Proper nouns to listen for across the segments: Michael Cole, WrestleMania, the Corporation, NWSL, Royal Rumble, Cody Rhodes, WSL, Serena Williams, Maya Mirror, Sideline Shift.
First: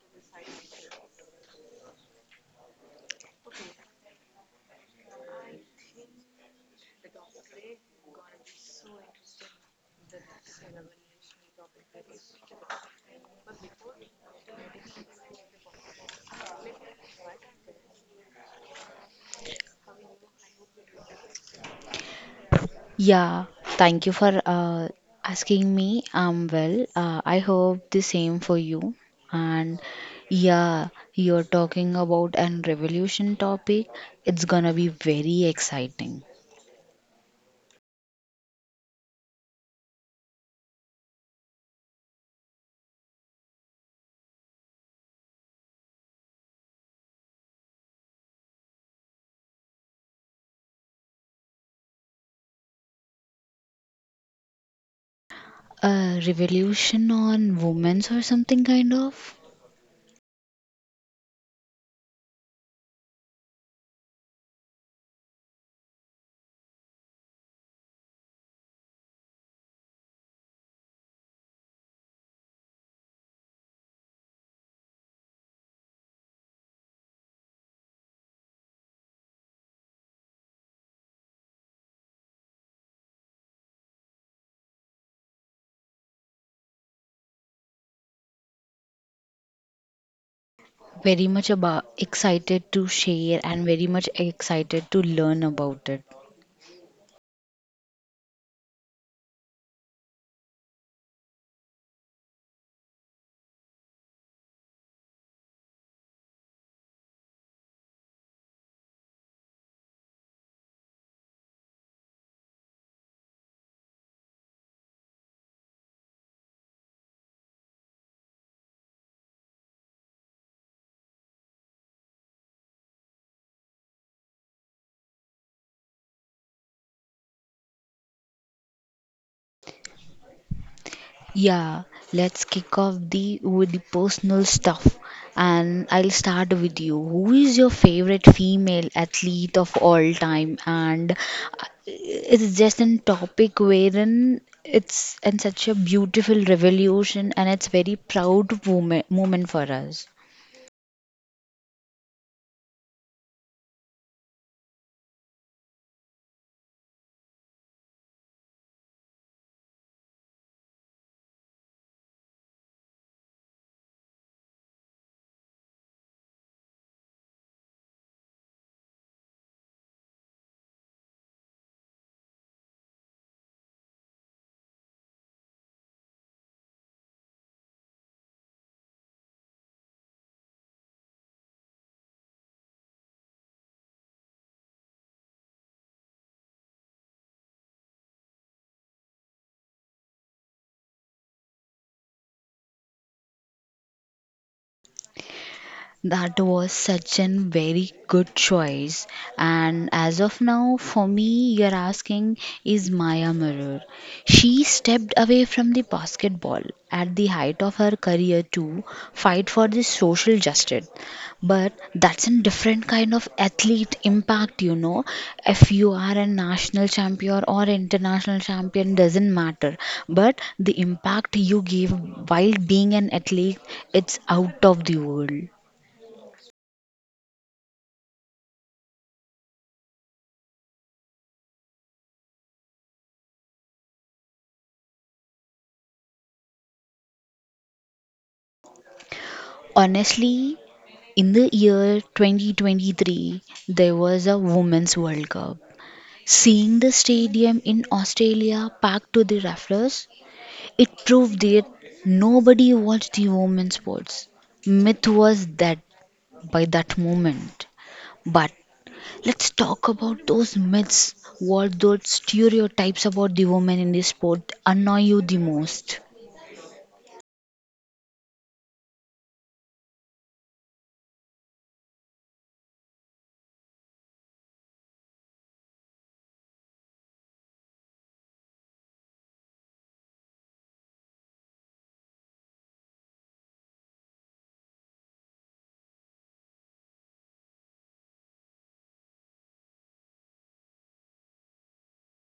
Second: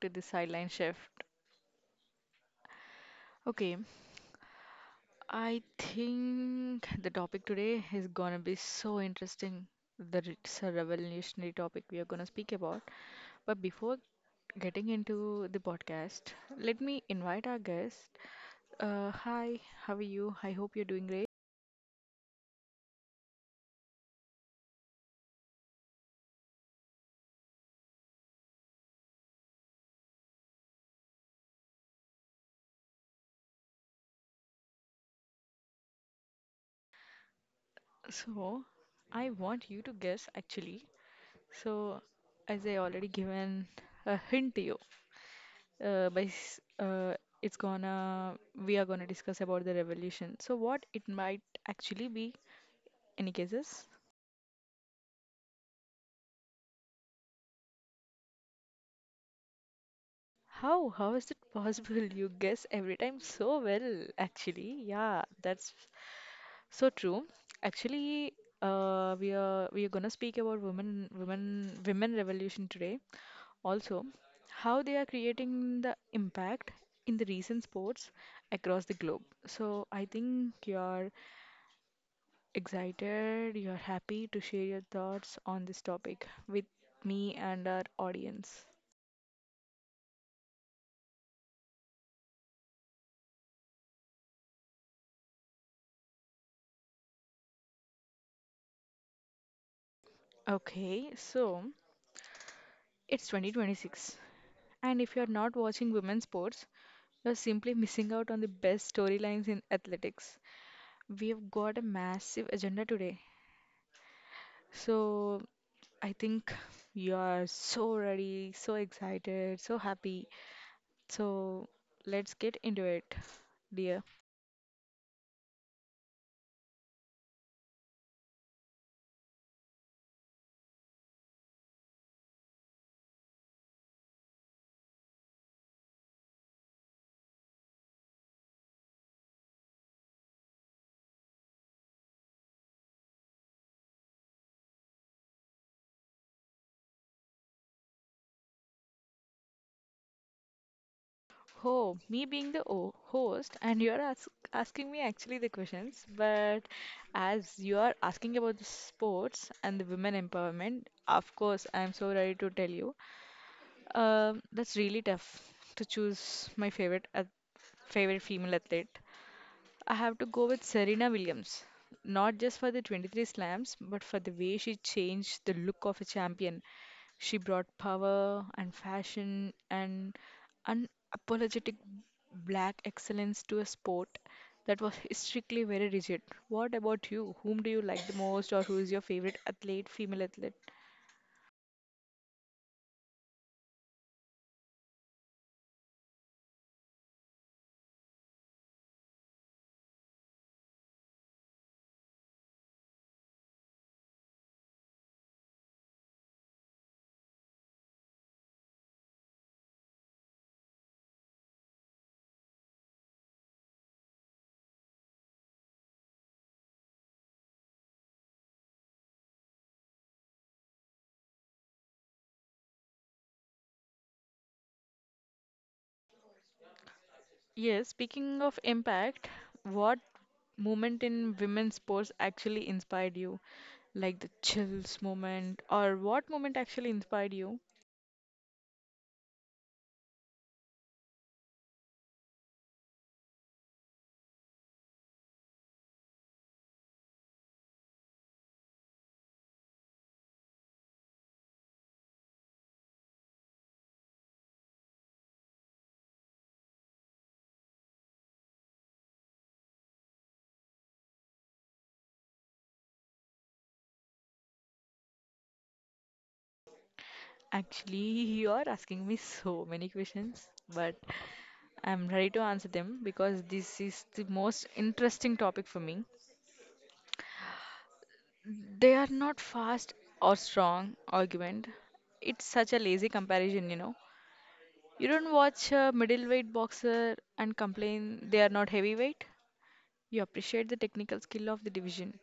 to the Sideline Shift. Okay, I think the topic today is gonna be so interesting. That it's a revolutionary topic we are gonna speak about. But before getting into the podcast, let me invite our guest. Hi, how are you? I hope you're doing great. Yeah, thank you for asking me. I'm well. I hope the same for you. And yeah, you're talking about an revolution topic. It's gonna be very exciting. So, I want you to guess actually. So, as I already given a hint to you, uh, by s- uh, it's gonna we are gonna discuss about the revolution. So what it might actually be? Any guesses? A revolution on women's or something kind of. How? How is it possible? You guess every time so well, actually. Yeah, that's so true. Actually, we are gonna speak about women revolution today. Also, how they are creating the impact in the recent sports across the globe. So I think your excited, you're happy to share your thoughts on this topic with me and our audience. Very much about excited to share and very much excited to learn about it. Okay, so it's 2026, and if you're not watching women's sports, you're simply missing out on the best storylines in athletics. We've got a massive agenda today, so I think you're so ready, so excited, so happy. So let's get into it, dear. Yeah, let's kick off the with the personal stuff, and I'll start with you. Who is your favorite female athlete of all time? And it's just a topic wherein it's in such a beautiful revolution, and it's very proud moment for us. Oh, me being the host, and you're ask asking me actually the questions, but as you are asking about the sports and the women empowerment, of course, I'm so ready to tell you. That's really tough to choose my favorite female athlete. I have to go with Serena Williams, not just for the 23 slams, but for the way she changed the look of a champion. She brought power and fashion and unapologetic black excellence to a sport that was historically very rigid. What about you? Whom do you like the most, or who is your favorite athlete, female athlete? That was such a very good choice. And as of now, for me, you're asking is Maya Mirror. She stepped away from the basketball at the height of her career to fight for the social justice. But that's a different kind of athlete impact, If you are a national champion or international champion, doesn't matter. But the impact you give while being an athlete, it's out of the world. Yes, speaking of impact, what moment in women's sports actually inspired you? Like the chills moment, or what moment actually inspired you? Honestly, in the year 2023, there was a Women's World Cup. Seeing the stadium in Australia packed to the rafters, it proved that nobody watched the women's sports. Myth was that by that moment. But let's talk about those myths. What those stereotypes about the women in the sport annoy you the most? Actually, you are asking me so many questions, but I'm ready to answer them because this is the most interesting topic for me. They are not fast or strong argument. It's such a lazy comparison, you know. You don't watch a middleweight boxer and complain they are not heavyweight. You appreciate the technical skill of the division.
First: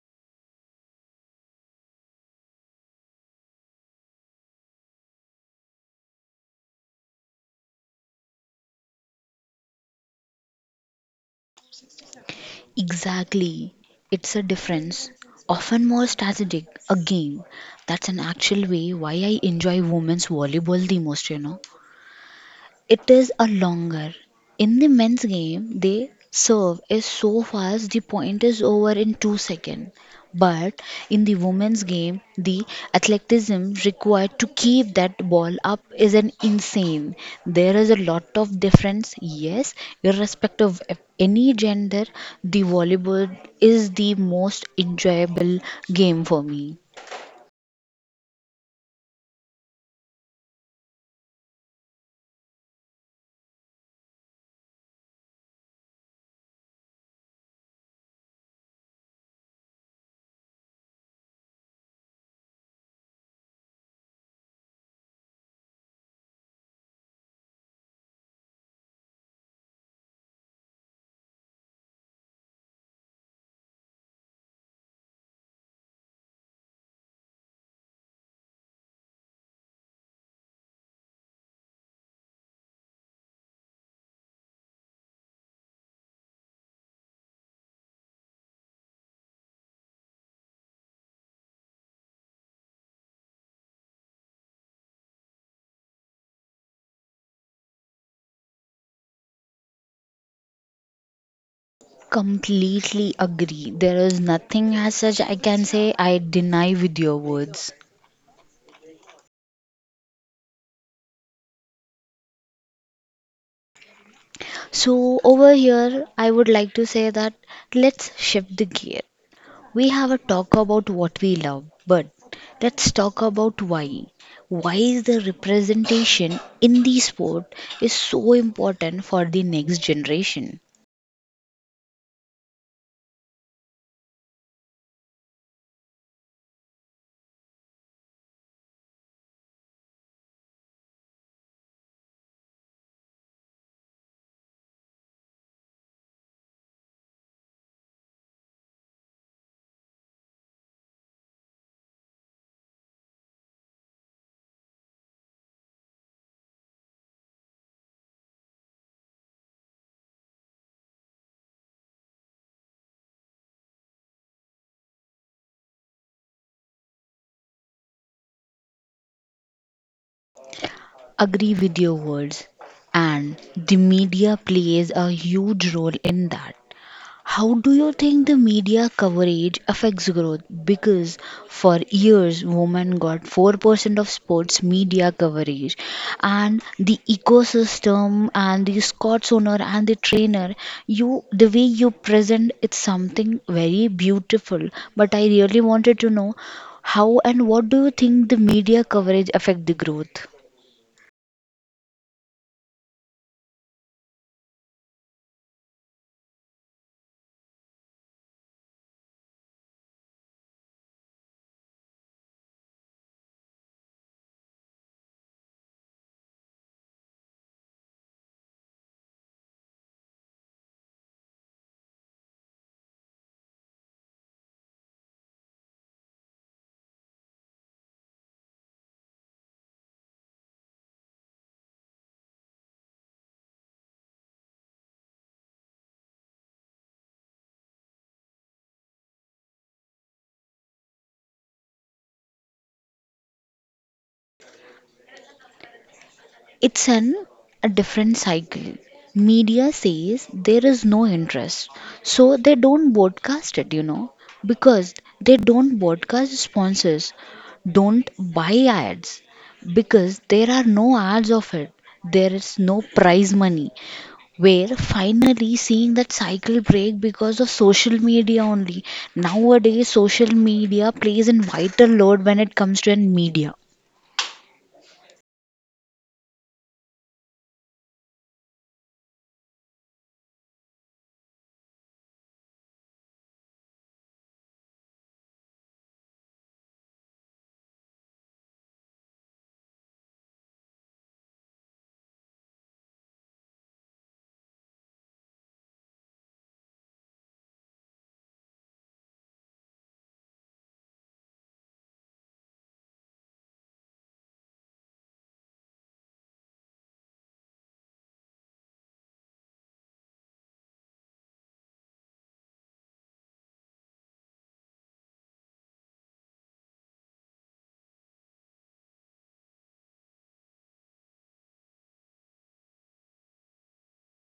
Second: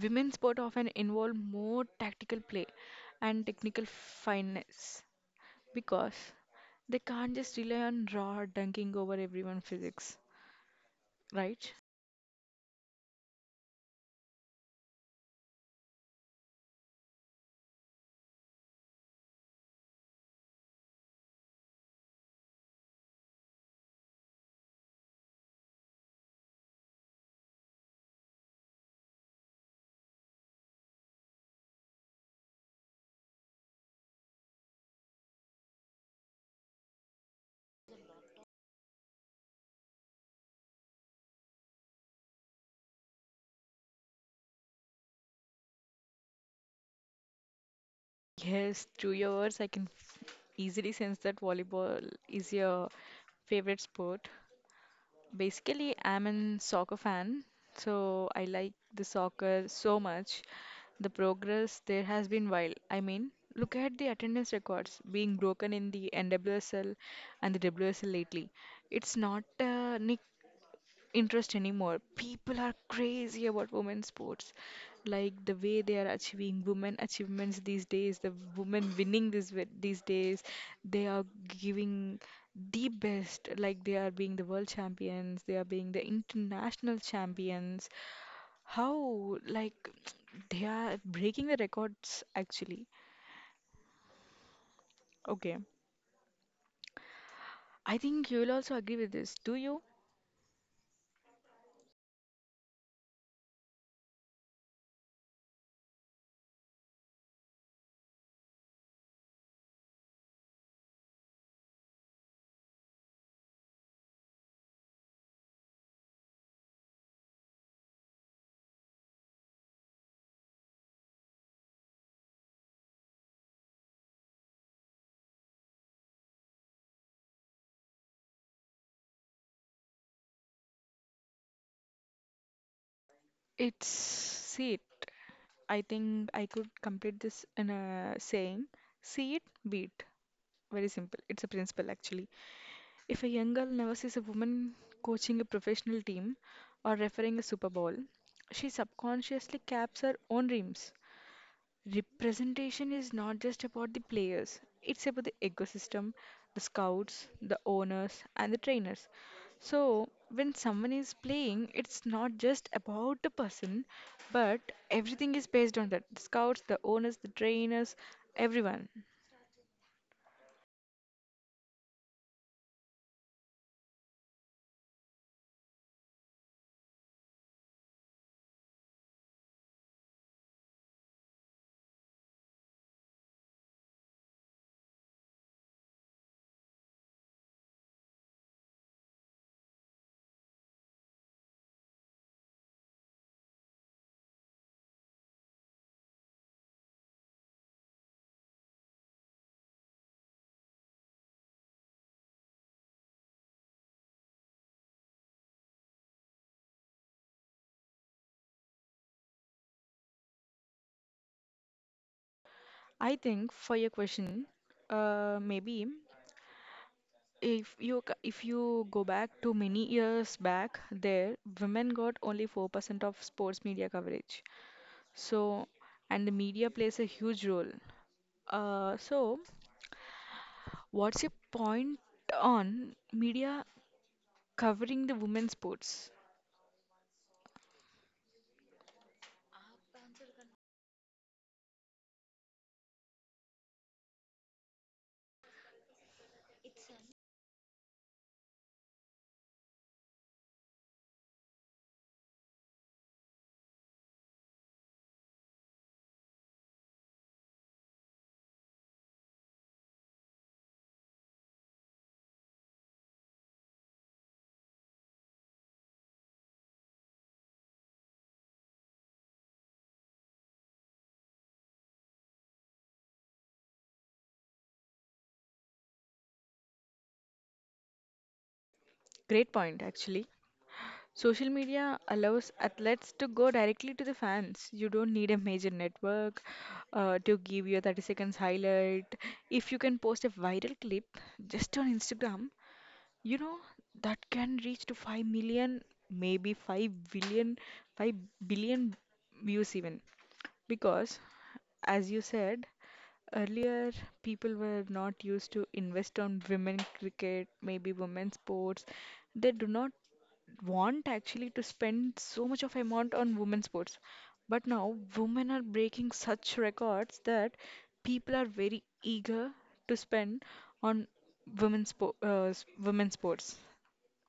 Women's sport often involve more tactical play and technical fineness because they can't just rely on raw dunking over everyone physics, right? Exactly. It's a difference, often more strategic, a game. That's an actual way why I enjoy women's volleyball the most, It is a longer. In the men's game, the serve is so fast the point is over in 2 seconds. But in the women's game, the athleticism required to keep that ball up is an insane. There is a lot of difference. Yes, irrespective of any gender, the volleyball is the most enjoyable game for me. Yes, through your words, I can easily sense that volleyball is your favorite sport. Basically, I'm a soccer fan, so I like the soccer so much. The progress there has been wild. I mean, look at the attendance records being broken in the NWSL and the WSL lately. It's not a nick interest anymore. People are crazy about women's sports. Like the way they are achieving women achievements these days, the women winning these days, they are giving the best. Like they are being the world champions, they are being the international champions. How like they are breaking the records actually. Okay, I think you will also agree with this. Do you? Completely agree, there is nothing as such I can say I deny with your words. So, over here, I would like to say that let's shift the gear. We have a talk about what we love, but let's talk about why. Why is the representation in the sport is so important for the next generation? It's see it. I think I could complete this in a saying, see it, be. Very simple. It's a principle actually. If a young girl never sees a woman coaching a professional team or refereeing a Super Bowl, she subconsciously caps her own dreams. Representation is not just about the players, it's about the ecosystem, the scouts, the owners, and the trainers. So when someone is playing, it's not just about the person, but everything is based on that: the scouts, the owners, the trainers, everyone. Agree with your words, and the media plays a huge role in that. How do you think the media coverage affects growth? Because for years, women got 4% of sports media coverage, and the ecosystem, and the Scots owner, and the trainer, you the way you present it's something very beautiful. But I really wanted to know how and what do you think the media coverage affect the growth? I think for your question, maybe if you if you go back to many years back, there women got only 4% of sports media coverage. So, and the media plays a huge role. So, what's your point on media covering the women's sports? It's an a different cycle. Media says there is no interest, so they don't broadcast it, because they don't broadcast sponsors, don't buy ads, because there are no ads of it. There is no prize money. We're finally seeing that cycle break because of social media only. Nowadays, social media plays a vital role when it comes to an media. Great point, actually. Social media allows athletes to go directly to the fans. You don't need a major network to give you a 30 seconds highlight. If you can post a viral clip just on Instagram, you know, that can reach to 5 million, maybe five billion, 5 billion views even. Because, as you said, earlier people were not used to invest on women cricket, maybe women sports. They do not want actually to spend so much of amount on women's sports. But now women are breaking such records that people are very eager to spend on women's sports,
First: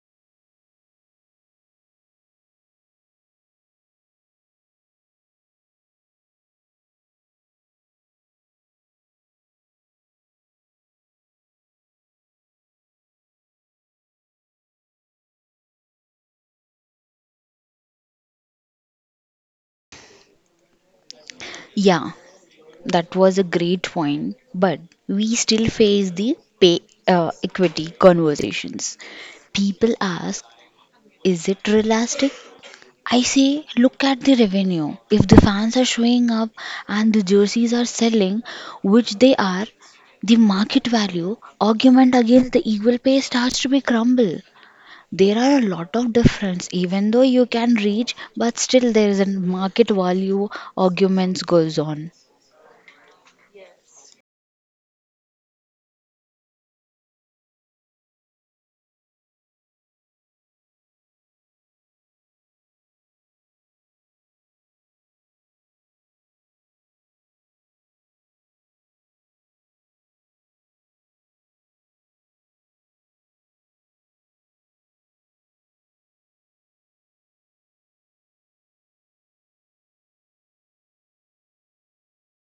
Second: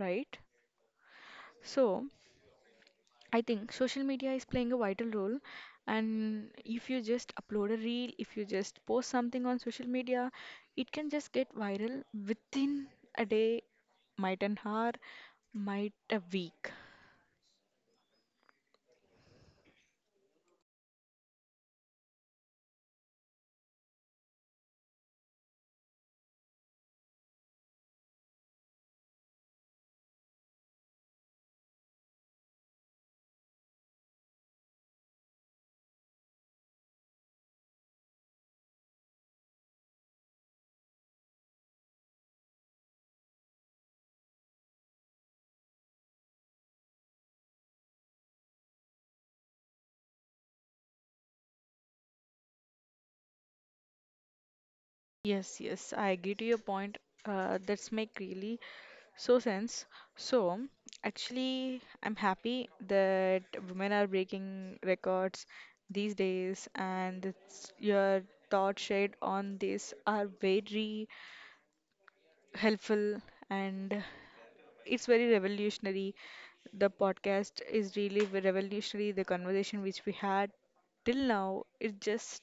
right? So I think social media is playing a vital role. And if you just upload a reel, if you just post something on social media, it can just get viral within a day, might an hour, might a week. Yeah, that was a great point, but we still face the pay equity conversations. People ask, is it realistic? I say, look at the revenue. If the fans are showing up and the jerseys are selling, which they are, the market value argument against the equal pay starts to be crumble. There are a lot of difference, even though you can reach, but still there is a market value arguments goes on. Yes, yes, I agree to your point. That's make really so sense. So actually, I'm happy that women are breaking records these days, and it's, your thoughts shared on this are very helpful, and it's very revolutionary. The podcast is really revolutionary. The conversation which we had till now is just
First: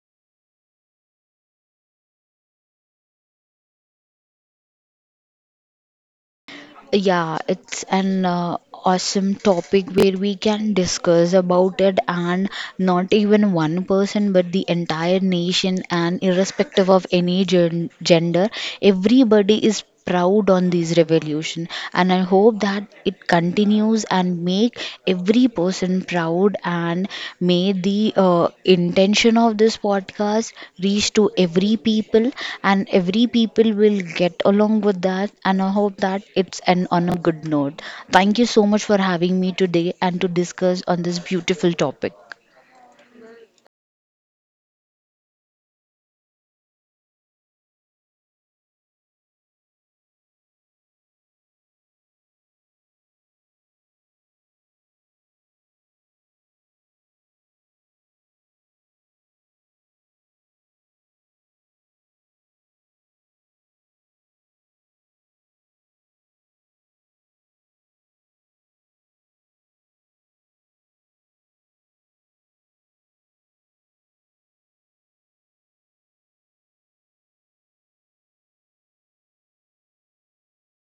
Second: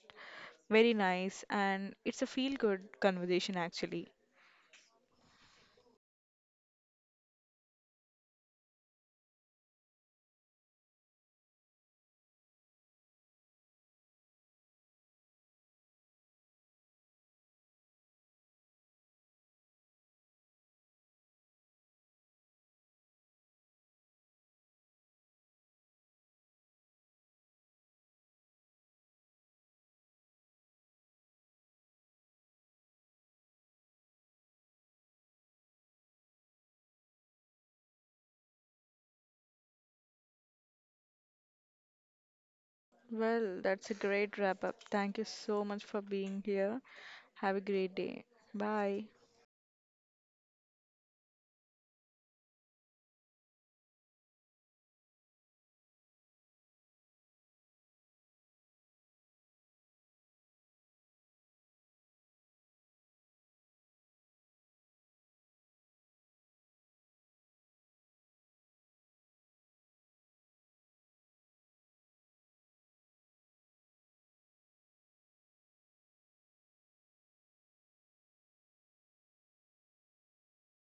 very nice, and it's a feel-good conversation actually. Yeah, it's an awesome topic where we can discuss about it, and not even one person, but the entire nation, and irrespective of any gender, everybody is proud on this revolution and I hope that it continues and make every person proud and may the uh, intention of this podcast reach to every people and every people will get along with that and I hope that it's an on a good note. Thank you so much for having me today and to discuss on this beautiful topic. Well, that's a great wrap up. Thank you so much for being here. Have a great day. Bye.